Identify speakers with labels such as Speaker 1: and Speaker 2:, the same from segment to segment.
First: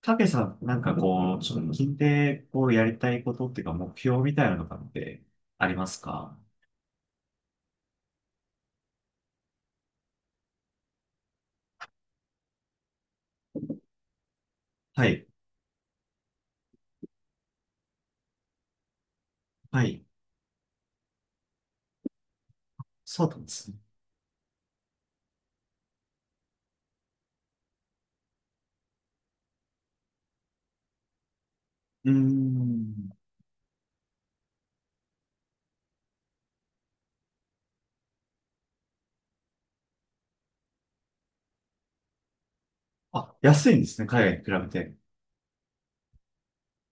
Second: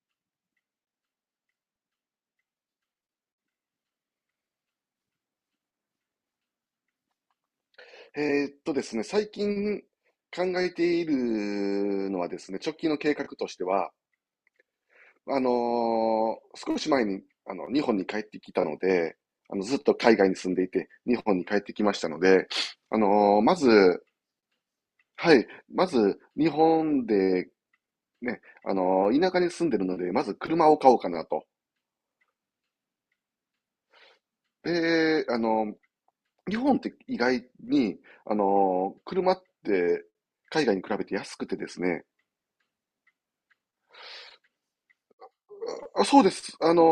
Speaker 1: たけさん、なんかこう、こう、やりたいことっていうか、目標みたいなのとかってありますか？
Speaker 2: ですね、最近考えているのはですね、直近の計画としては、
Speaker 1: はい。
Speaker 2: 少し前にあの日本に帰ってきたので、あのずっ
Speaker 1: は
Speaker 2: と
Speaker 1: い。
Speaker 2: 海外に住んでいて、日本に帰ってきましたので、
Speaker 1: そうなんで
Speaker 2: ま
Speaker 1: すね。
Speaker 2: ず、はい、まず日本でね、田舎に住んでるので、まず車を買おうかなと。
Speaker 1: うーん。
Speaker 2: で、日本って意外に、車って海外に比べて安くてですね、
Speaker 1: あ、安いんですね、海外に比べて。
Speaker 2: あ、そうです。あの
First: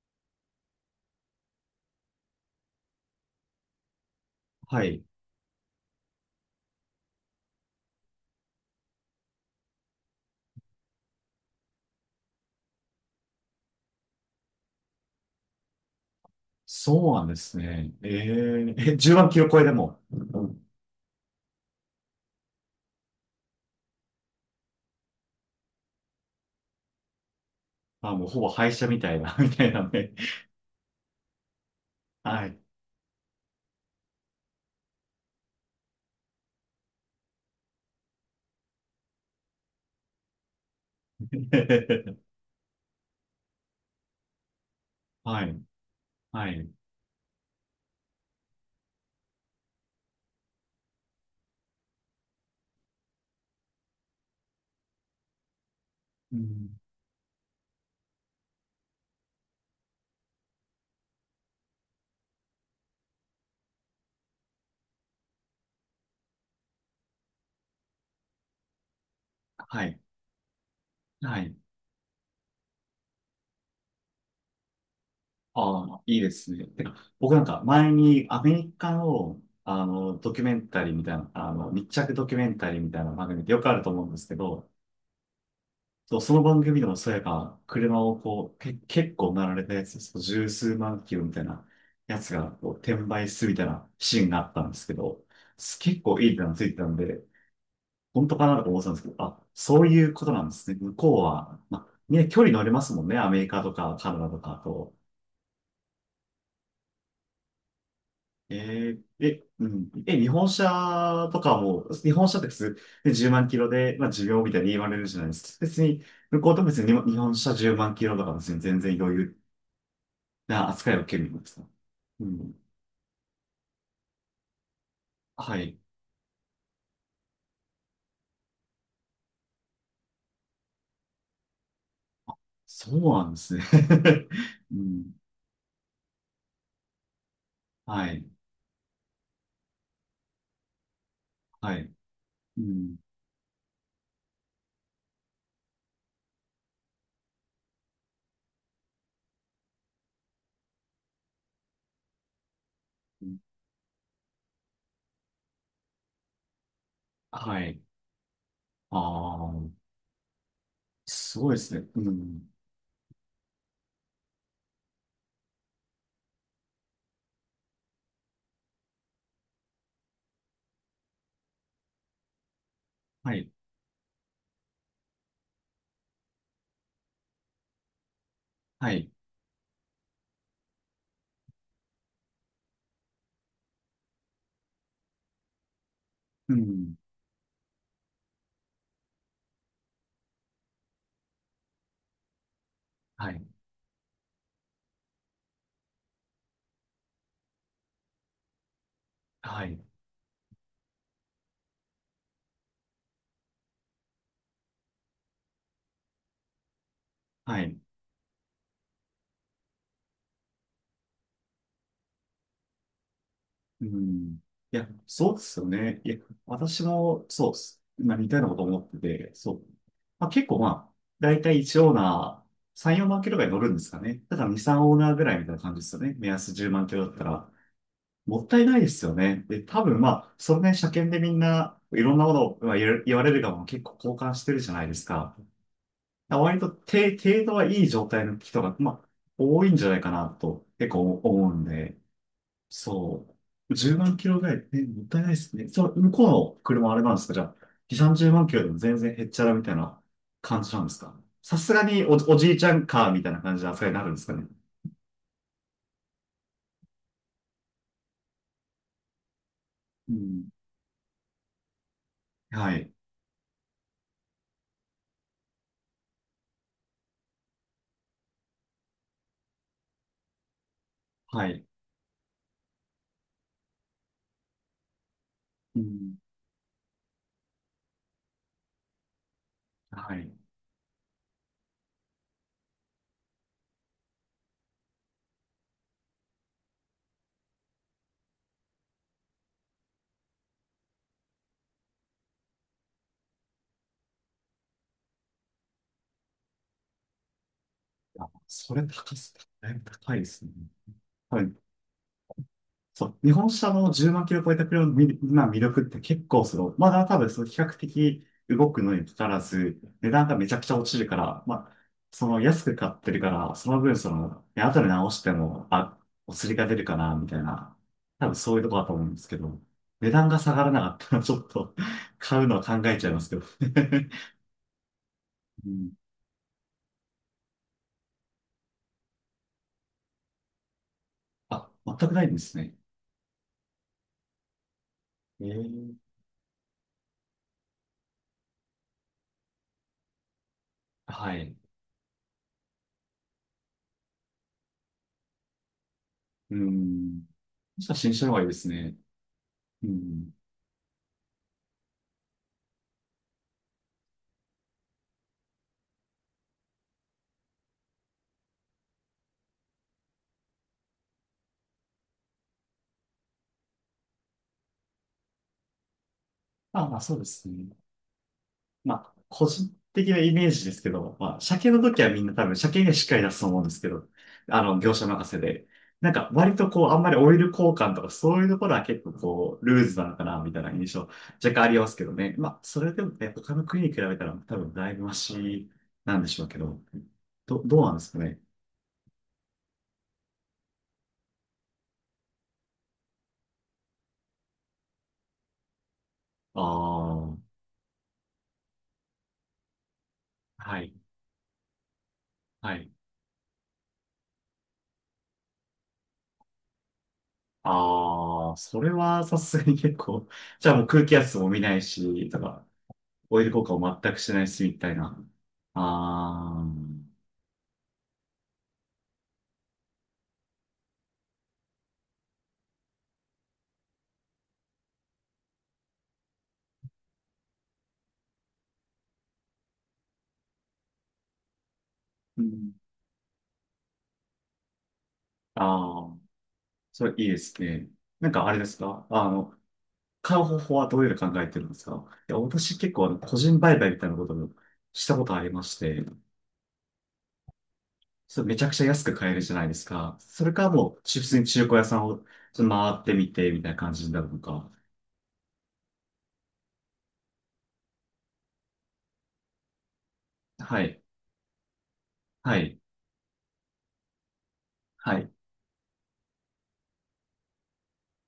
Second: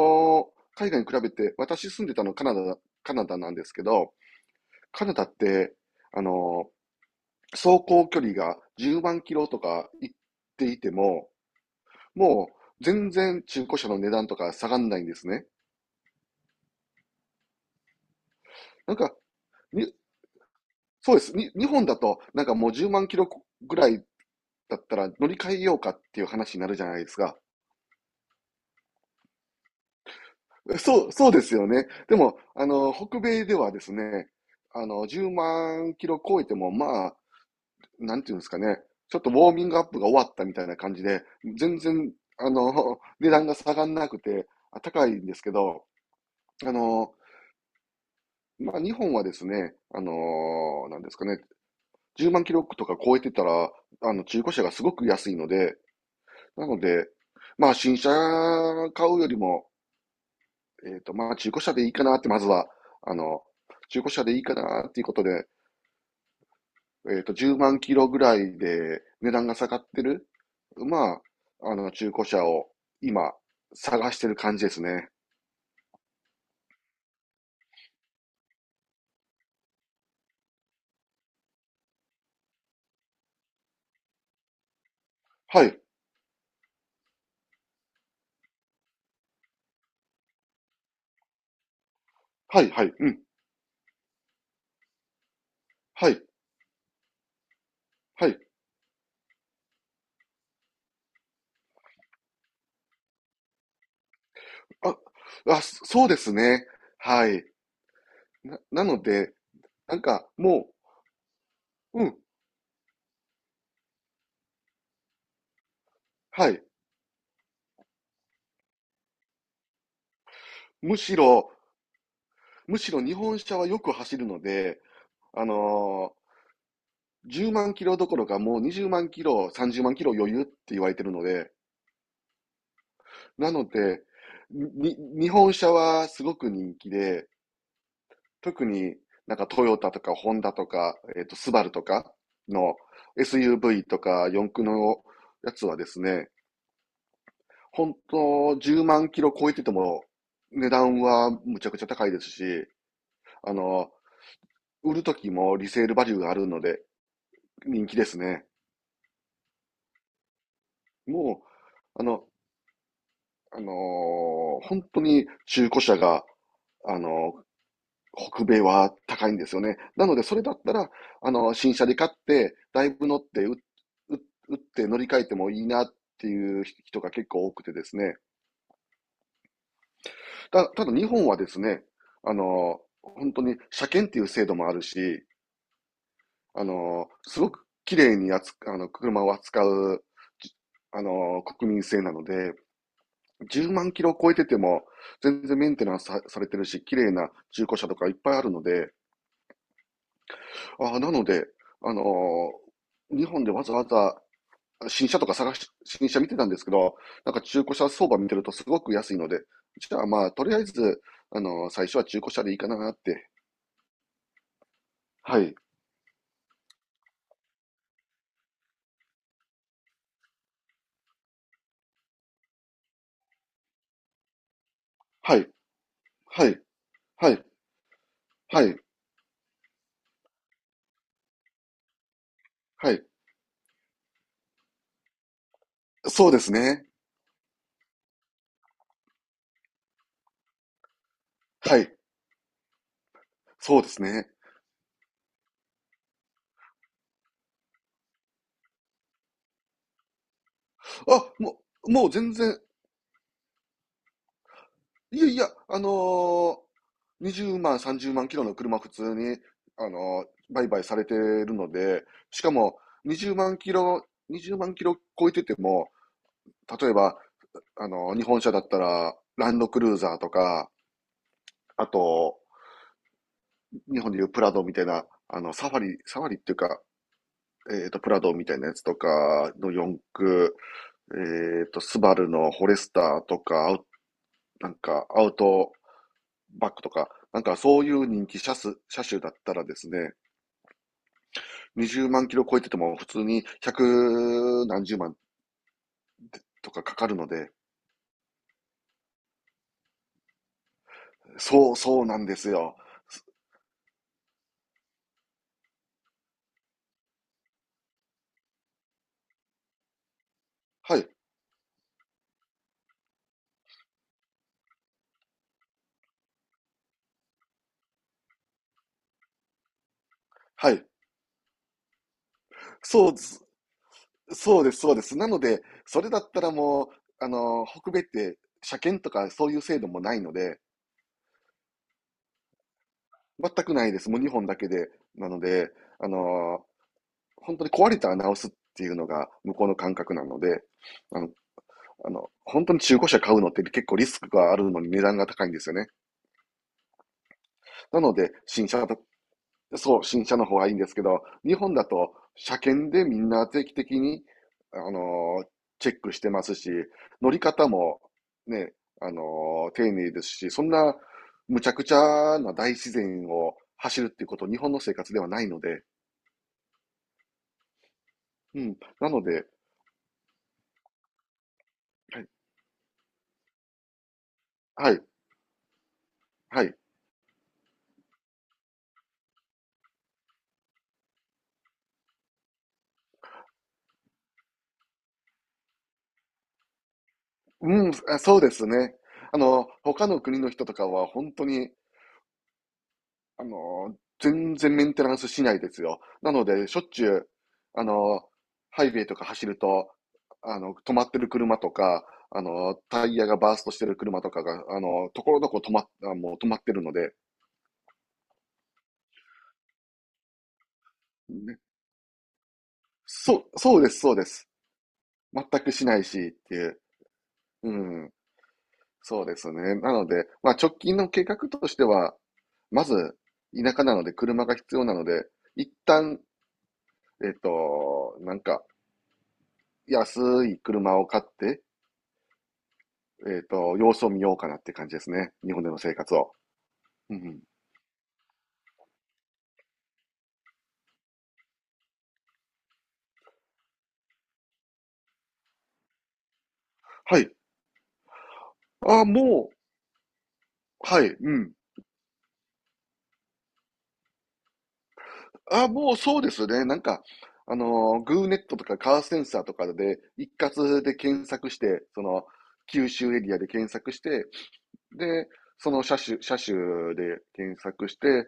Speaker 2: ー海外に比べて、私住んでたのカナダ、カナダなんですけど、
Speaker 1: はい。
Speaker 2: カナダって、あの走行距離が10万キロとか行っていても、もう全然中古車の値段とか下がんないんですね。
Speaker 1: そうなんですね。
Speaker 2: な
Speaker 1: え、
Speaker 2: んか、
Speaker 1: 10万キロ超えで
Speaker 2: に、
Speaker 1: も。
Speaker 2: そうです。日本だと、なんかもう10万キロぐらいだったら乗り換えようかっていう話になるじゃないですか。
Speaker 1: あ、もうほぼ廃車みたいな、みたいなね。
Speaker 2: そうですよね。でも、
Speaker 1: はい。
Speaker 2: あの、北米ではですね、あの、10万キロ超えても、まあ、なんていうんですかね、ちょっとウォーミングアップが終わったみたいな感じで、全然、あの、値段が下がんなくて、高いんで
Speaker 1: は
Speaker 2: すけ
Speaker 1: い。
Speaker 2: ど、
Speaker 1: はい。
Speaker 2: あの、まあ、日本はですね、あの、なんですかね、10万キロとか超えてたら、あの、中古車がすごく安いので、
Speaker 1: う
Speaker 2: な
Speaker 1: ん。
Speaker 2: ので、まあ、新車買うよりも、えっと、まあ、中古車でいいかなって、まずは、あの、中古車でいいかなっていうことで、えっと、10万キロぐらいで値段が下が
Speaker 1: は
Speaker 2: っ
Speaker 1: い。
Speaker 2: てる、ま
Speaker 1: はい。
Speaker 2: あ、あの、中古車を今、探してる感じですね。
Speaker 1: ああ、いいですね。てか僕なんか前にアメリカの、ドキュメンタリーみたいな、密着ドキュメンタリーみたいな番組ってよくあると思うんですけど、
Speaker 2: はい、
Speaker 1: そう、その番組でもそういえば、車をこう、結構なられたやつ、そう十数万キロみたいなやつが
Speaker 2: はい、
Speaker 1: こう
Speaker 2: はい、
Speaker 1: 転
Speaker 2: うん、
Speaker 1: 売するみたいなシーンがあったんですけど、結
Speaker 2: は
Speaker 1: 構
Speaker 2: い、
Speaker 1: いい値段ついてたんで、本
Speaker 2: は
Speaker 1: 当
Speaker 2: い。
Speaker 1: かなとか思ってたんですけど、あ、そういうことなんですね。向こうは、まあ、ね、距離乗れますもんね、アメリカとかカナダとか
Speaker 2: あ、
Speaker 1: と。
Speaker 2: あ、そうですね。はい。な
Speaker 1: え
Speaker 2: ので、
Speaker 1: え、うん。
Speaker 2: なん
Speaker 1: え、
Speaker 2: か
Speaker 1: 日本
Speaker 2: も
Speaker 1: 車とかも、
Speaker 2: う、う
Speaker 1: 日
Speaker 2: ん、
Speaker 1: 本車って普通、で10万キロで、まあ、寿命みたいに言われるじゃないですか。別に、向こ
Speaker 2: は
Speaker 1: う
Speaker 2: い。
Speaker 1: と別に日本車10万キロとか別に全然余裕な扱い
Speaker 2: む
Speaker 1: を受
Speaker 2: し
Speaker 1: けるんで
Speaker 2: ろ、
Speaker 1: すか？うん。
Speaker 2: むしろ日本車はよく走るので、あの
Speaker 1: はい。
Speaker 2: ー10万キロどころかもう20万キロ、30万キロ余裕って言われてるので、
Speaker 1: そうなんで
Speaker 2: な
Speaker 1: すね。
Speaker 2: ので、
Speaker 1: うん。
Speaker 2: 日本車はすごく人気で、
Speaker 1: はい。
Speaker 2: 特になんかトヨタとかホンダとか、えっと、スバル
Speaker 1: は
Speaker 2: と
Speaker 1: い。
Speaker 2: か
Speaker 1: う
Speaker 2: の
Speaker 1: ん。
Speaker 2: SUV とか四駆のやつはですね、本当10万キロ超えてても値段はむちゃくちゃ高いですし、あの、売る時もリセールバリューがあるので
Speaker 1: はい。
Speaker 2: 人気ですね。
Speaker 1: ああ、す
Speaker 2: もう、
Speaker 1: ごいですね。
Speaker 2: あ
Speaker 1: う
Speaker 2: の、
Speaker 1: ん。
Speaker 2: あのー本当に中古車が、あのー北米は高いんですよね。なので、それだったら、あの、新車で買って、だいぶ乗っ
Speaker 1: は
Speaker 2: て、
Speaker 1: い。
Speaker 2: 打って乗り換えてもいいなっていう人が結構多くてですね。
Speaker 1: はい。
Speaker 2: ただ日本はですね、あの、本当に車検っていう制度もあるし、
Speaker 1: う
Speaker 2: あ
Speaker 1: ん。
Speaker 2: の、すごく綺麗にあの、車を扱う、じあの、国民性なので、
Speaker 1: はい。
Speaker 2: 10万キロ超えてても、全然メンテナンスされてるし、綺麗な中古車とかいっぱいあるので、
Speaker 1: はい。
Speaker 2: ああ、なので、あのー日本でわざわざ新車とか探し、新車見てたんですけど、なんか
Speaker 1: は
Speaker 2: 中古
Speaker 1: い。
Speaker 2: 車相場見てるとすごく安いので、じゃあまあ、とりあえず、最初は中古車でいいかなって。
Speaker 1: うん。いや、そうで
Speaker 2: はい、
Speaker 1: すよね。いや、私も、そうっす。ま似たようなこと思ってて、そう。まあ、結構まあ、だいたい1オーナー、3、4万キロぐらい乗るんですかね。だから2、3オーナーぐら
Speaker 2: は
Speaker 1: いみ
Speaker 2: い、
Speaker 1: たいな感じですよね。目
Speaker 2: は
Speaker 1: 安
Speaker 2: い、
Speaker 1: 10万キロだった
Speaker 2: はい、
Speaker 1: ら。もった
Speaker 2: は
Speaker 1: いな
Speaker 2: い、
Speaker 1: いですよね。で、多分まあ、それね、車検でみんな、いろんなものをまあ
Speaker 2: はい。
Speaker 1: 言われるがも結構交換してるじゃないですか。だか
Speaker 2: そう
Speaker 1: ら
Speaker 2: です
Speaker 1: 割と
Speaker 2: ね。
Speaker 1: て程度はいい状態の人が、まあ、多いんじゃないかなと、結構思うん
Speaker 2: は
Speaker 1: で。
Speaker 2: い、
Speaker 1: そう。
Speaker 2: そうで
Speaker 1: 10
Speaker 2: す
Speaker 1: 万キ
Speaker 2: ね。
Speaker 1: ロぐらい、もったいないですね。そう、向こうの車あれなんですか？じゃあ、2、30万キロでも全然へっちゃらみたいな感じなんですか？
Speaker 2: あ、
Speaker 1: さ
Speaker 2: も
Speaker 1: すが
Speaker 2: う、
Speaker 1: に
Speaker 2: もう
Speaker 1: お、
Speaker 2: 全
Speaker 1: おじい
Speaker 2: 然、
Speaker 1: ちゃんカーみたいな感じの扱いになるんですかね。
Speaker 2: いやいや、20万、30万キロの車普通に、あ
Speaker 1: う
Speaker 2: の
Speaker 1: ん。
Speaker 2: 売買されてるので、しか
Speaker 1: は
Speaker 2: も
Speaker 1: い。
Speaker 2: 20万キロ、20万キロ超えてても、例えば、日本車だったら、ランドクルーザーとか、
Speaker 1: はい。
Speaker 2: あと、日本でいうプラドみたいな、あの、サフ
Speaker 1: う
Speaker 2: ァリ、
Speaker 1: ん。
Speaker 2: サファリっていうか、えっと、プラドみたいなやつとかの四
Speaker 1: はい。
Speaker 2: 駆、えっと、スバルのフォレスターとか、アウなんか、アウトバックとか、なんかそういう人気車種、車種だったらですね、20万キロ超えてても普通に百何十万とかかかるので、
Speaker 1: あ、それ高す、だいぶ高いですね。はい。
Speaker 2: そうなんですよ。
Speaker 1: そう、日本車の10万キロ超えた車の魅力って結構その、まだ多分その比較的動くのにかかわらず、値段がめちゃくちゃ落ち
Speaker 2: は
Speaker 1: る
Speaker 2: い、
Speaker 1: から、まあ、その安く買ってるから、その分その、ね後で直しても、あ、お釣りが出るかな、みたいな、多分そういうとこだと思うんですけど、値段が下がら
Speaker 2: は
Speaker 1: な
Speaker 2: い。
Speaker 1: かったらちょっと 買うのは考えち
Speaker 2: そ
Speaker 1: ゃ
Speaker 2: う
Speaker 1: い
Speaker 2: で
Speaker 1: ますけど
Speaker 2: す、そうです、そうです。なので、
Speaker 1: うん。
Speaker 2: それだったらもう、あの、北米って車検とかそういう制度もないので、
Speaker 1: あ、全くないんですね。
Speaker 2: 全くないです。もう2本だけで。なの
Speaker 1: え
Speaker 2: で、あ
Speaker 1: え、
Speaker 2: の、本当に壊れたら直すっていうのが向こうの感覚なので、あの、
Speaker 1: はい。
Speaker 2: あの、本当に中古車買うのって結構リスクがあるのに値段が高いんですよね。
Speaker 1: うん。そしたら
Speaker 2: なの
Speaker 1: 新車の
Speaker 2: で、
Speaker 1: 方がいいで
Speaker 2: 新
Speaker 1: す
Speaker 2: 車だ
Speaker 1: ね。
Speaker 2: と、
Speaker 1: う
Speaker 2: そう、新
Speaker 1: ん。
Speaker 2: 車の方がいいんですけど、日本だと車検でみんな定期的に、あのーチェックしてますし、乗り方もね、あの丁寧ですし、そんなむちゃくちゃな大自然を走るっていうこと、日本の生活ではないので、
Speaker 1: あ、まあそうですね。
Speaker 2: うん、
Speaker 1: ま
Speaker 2: な
Speaker 1: あ、
Speaker 2: の
Speaker 1: 個
Speaker 2: で、
Speaker 1: 人的なイメージですけど、まあ、車検の時は
Speaker 2: は
Speaker 1: みん
Speaker 2: い、
Speaker 1: な多分車検がしっかり出すと思うんですけど、
Speaker 2: は
Speaker 1: 業
Speaker 2: い、
Speaker 1: 者任せで。なんか、割
Speaker 2: は
Speaker 1: と
Speaker 2: い、
Speaker 1: こう、あんまりオイル交換とかそういうところは結構こう、ルーズなのかな、みたいな印象、若干ありますけどね。まあ、それでもね、他の国に比べたら多分だいぶマシなんでしょうけど、どう
Speaker 2: うん、
Speaker 1: なんですか
Speaker 2: あそ
Speaker 1: ね。
Speaker 2: うですね。あの、他の国の人とかは本当にあの、全然メンテナンスしないですよ。なの
Speaker 1: あ
Speaker 2: で、しょっちゅう、
Speaker 1: あ、
Speaker 2: あの、ハイウェイとか走ると、あの、
Speaker 1: は
Speaker 2: 止
Speaker 1: い、
Speaker 2: まってる車とか、あ
Speaker 1: は
Speaker 2: の、
Speaker 1: い。
Speaker 2: タイヤがバーストしてる車とかが、あの、ところどころ止まっ、あもう止まってるので、
Speaker 1: ああ、それはさすがに結構、じゃあもう空気圧も
Speaker 2: ね、
Speaker 1: 見ないし、とか、
Speaker 2: そ
Speaker 1: オイル
Speaker 2: う、
Speaker 1: 効果
Speaker 2: そうで
Speaker 1: を
Speaker 2: す、
Speaker 1: 全
Speaker 2: そう
Speaker 1: く
Speaker 2: で
Speaker 1: しない
Speaker 2: す。
Speaker 1: し、みたいな。
Speaker 2: 全くしないしって
Speaker 1: あ
Speaker 2: いう。
Speaker 1: ー、
Speaker 2: うん、そうですね。なので、まあ直近の計画としては、まず、田舎なので車が必要なので、一旦、えっと、なんか、安い車を買って、
Speaker 1: うん。
Speaker 2: えっと、様子を見ようかなって感じですね。日
Speaker 1: あ
Speaker 2: 本での生
Speaker 1: ー、あ
Speaker 2: 活
Speaker 1: あ
Speaker 2: を。
Speaker 1: それ
Speaker 2: うん
Speaker 1: いい
Speaker 2: う
Speaker 1: で
Speaker 2: ん。
Speaker 1: すね。なんかあれですか？買う方法はどういうの考えてるんですか？いや、私結構個人売買みたいなことをしたことありまして、
Speaker 2: はい。
Speaker 1: それめちゃくちゃ
Speaker 2: あ
Speaker 1: 安
Speaker 2: あ、
Speaker 1: く買える
Speaker 2: も
Speaker 1: じゃ
Speaker 2: う、
Speaker 1: ないですか。それからもう、
Speaker 2: はい、
Speaker 1: 普
Speaker 2: う
Speaker 1: 通に
Speaker 2: ん。
Speaker 1: 中古屋さんをちょっと回ってみて、みたいな感じになるのか。
Speaker 2: ああ、もうそうですね。なんか、あのグーネットとかカーセンサーとかで一
Speaker 1: は
Speaker 2: 括で
Speaker 1: い、
Speaker 2: 検索して、その、
Speaker 1: はい、
Speaker 2: 九州エリアで検索して、
Speaker 1: は
Speaker 2: で、
Speaker 1: い。
Speaker 2: その車種で検索して、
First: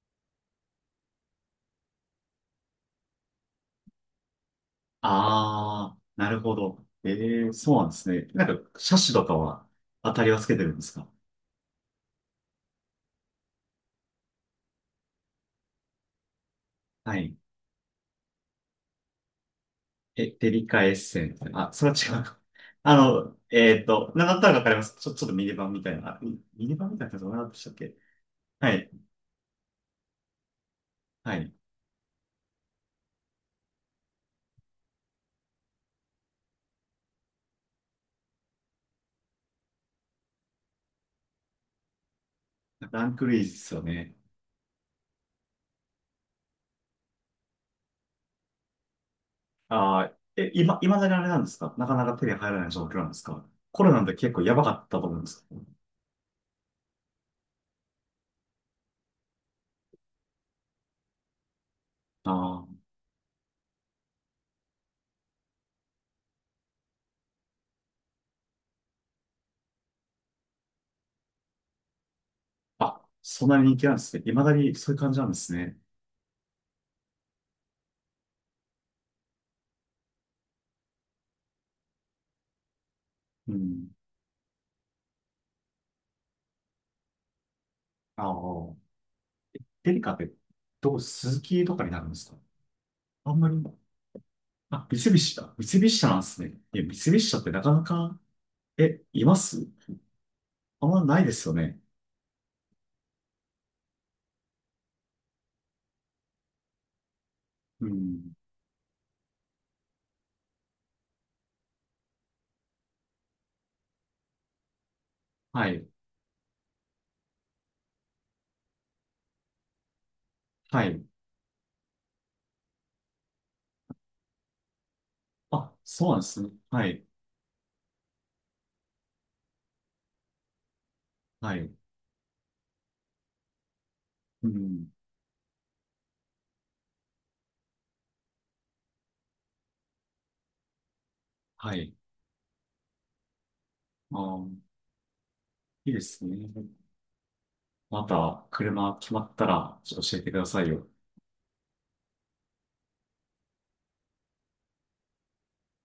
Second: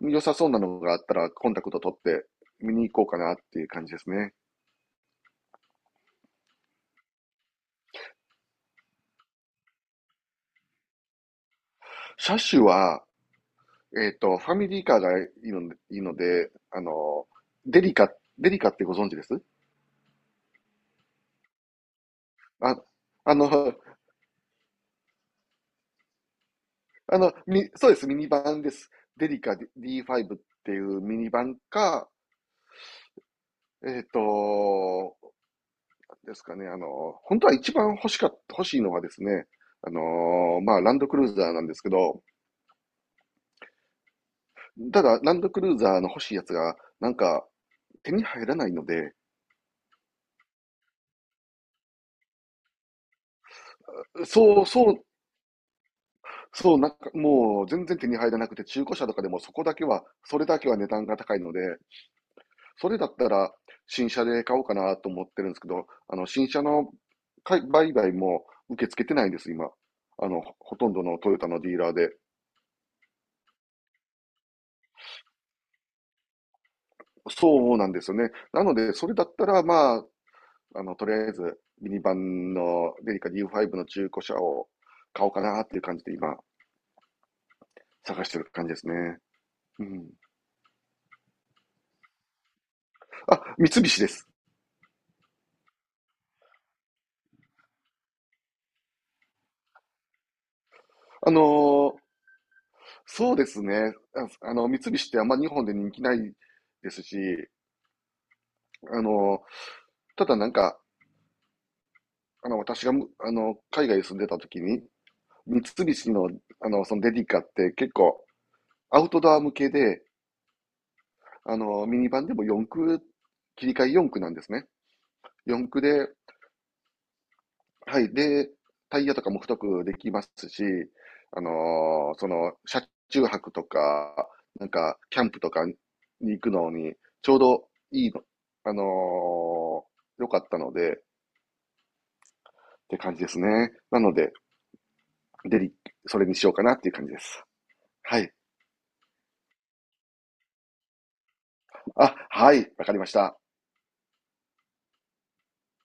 Speaker 2: 良さそうなのがあったらコンタクト取って見に行こうかなっていう感じですね。
Speaker 1: ああ、なるほど。ええ、そうなんですね。なんか、車種とかは当たりはつけてるんですか？
Speaker 2: 車種は、えっと、ファミリーカーがいいので、いいので、あ
Speaker 1: は
Speaker 2: の、
Speaker 1: い。
Speaker 2: デリカ、デリカってご存知です
Speaker 1: え、デリカエッセンス。あ、それは違うか。
Speaker 2: あ、あの、
Speaker 1: なんだったらわかります。ちょっとミニバンみたいな。ミニバンみたいな
Speaker 2: あ
Speaker 1: やつど
Speaker 2: の、
Speaker 1: うなったでしたっ
Speaker 2: そう
Speaker 1: け？
Speaker 2: です、ミニバンで
Speaker 1: はい。
Speaker 2: す。デリカ D5 っていうミニ
Speaker 1: は
Speaker 2: バ
Speaker 1: い。
Speaker 2: ンか、えっと、ですかね、あの、本当は一番欲しかっ、欲しいのはですね、あの、まあ、ランドクルーザーなんですけど、
Speaker 1: ランクルイズですよね。
Speaker 2: ただ、ランドクルーザーの欲しいやつが、なんか、手に入らないので、
Speaker 1: ああ、今、だにあれなんですか？なかなか手に入らない状況なんですか？コロナで結構や
Speaker 2: そ
Speaker 1: ば
Speaker 2: う、
Speaker 1: かっ
Speaker 2: そ
Speaker 1: た
Speaker 2: う、
Speaker 1: と思うんですけど。
Speaker 2: そう、なんかもう全然手に入らなくて、中古車とかでもそこだけは、それだけは値段が高いので、
Speaker 1: あ
Speaker 2: それだったら新車で買おうかなと思ってるんですけど、あの、新車の売買も受け付けてないんです、今。あの、ほとんどのトヨタのディーラーで。
Speaker 1: あ、あ、そんなに人気なんですね。未だにそういう感じなんですね。
Speaker 2: そうなんですよね。なので、それだったら、まあ、あの、とりあえず、ミニバンのデリカ
Speaker 1: う
Speaker 2: D5 の
Speaker 1: ん。
Speaker 2: 中古車を買おうかなっていう感じで今、探
Speaker 1: あ
Speaker 2: してる感じで
Speaker 1: あ、
Speaker 2: すね。う
Speaker 1: デリ
Speaker 2: ん。
Speaker 1: カって、スズキとかになるんですか？あんま
Speaker 2: あ、
Speaker 1: り、
Speaker 2: 三菱です。
Speaker 1: あ、三菱だ。三菱車なんですね。いや、三菱車ってなかなか、います？あんまないで
Speaker 2: あ
Speaker 1: すよね。
Speaker 2: のーそうですね。あの、三菱ってあんま日本で人気ないですし、
Speaker 1: うん。
Speaker 2: あの、ただなんか、あの、私がむ、あの、海外に住んでた時に、三
Speaker 1: はい。
Speaker 2: 菱の、あの、そのデリカって結構アウトドア向けで、
Speaker 1: はい。
Speaker 2: あの、ミニバンでも四駆、切り替え四駆なんですね。四
Speaker 1: あ、
Speaker 2: 駆
Speaker 1: そう
Speaker 2: で、
Speaker 1: なんですね。はい。
Speaker 2: はい。で、タイヤとかも太くできますし、
Speaker 1: はい。
Speaker 2: その、車中泊とか、
Speaker 1: う
Speaker 2: なん
Speaker 1: ん。
Speaker 2: か、キャンプとかに行くのに、ちょうどいいの、あのー良かったので、っ
Speaker 1: はい。
Speaker 2: て感じですね。なの
Speaker 1: あ
Speaker 2: で、
Speaker 1: ー、
Speaker 2: デリ、
Speaker 1: いいで
Speaker 2: そ
Speaker 1: す
Speaker 2: れに
Speaker 1: ね。
Speaker 2: しようかなっていう感じです。
Speaker 1: ま
Speaker 2: はい。
Speaker 1: た、車決まったら、ちょっと教えてくださいよ。
Speaker 2: あ、はい。わかりました。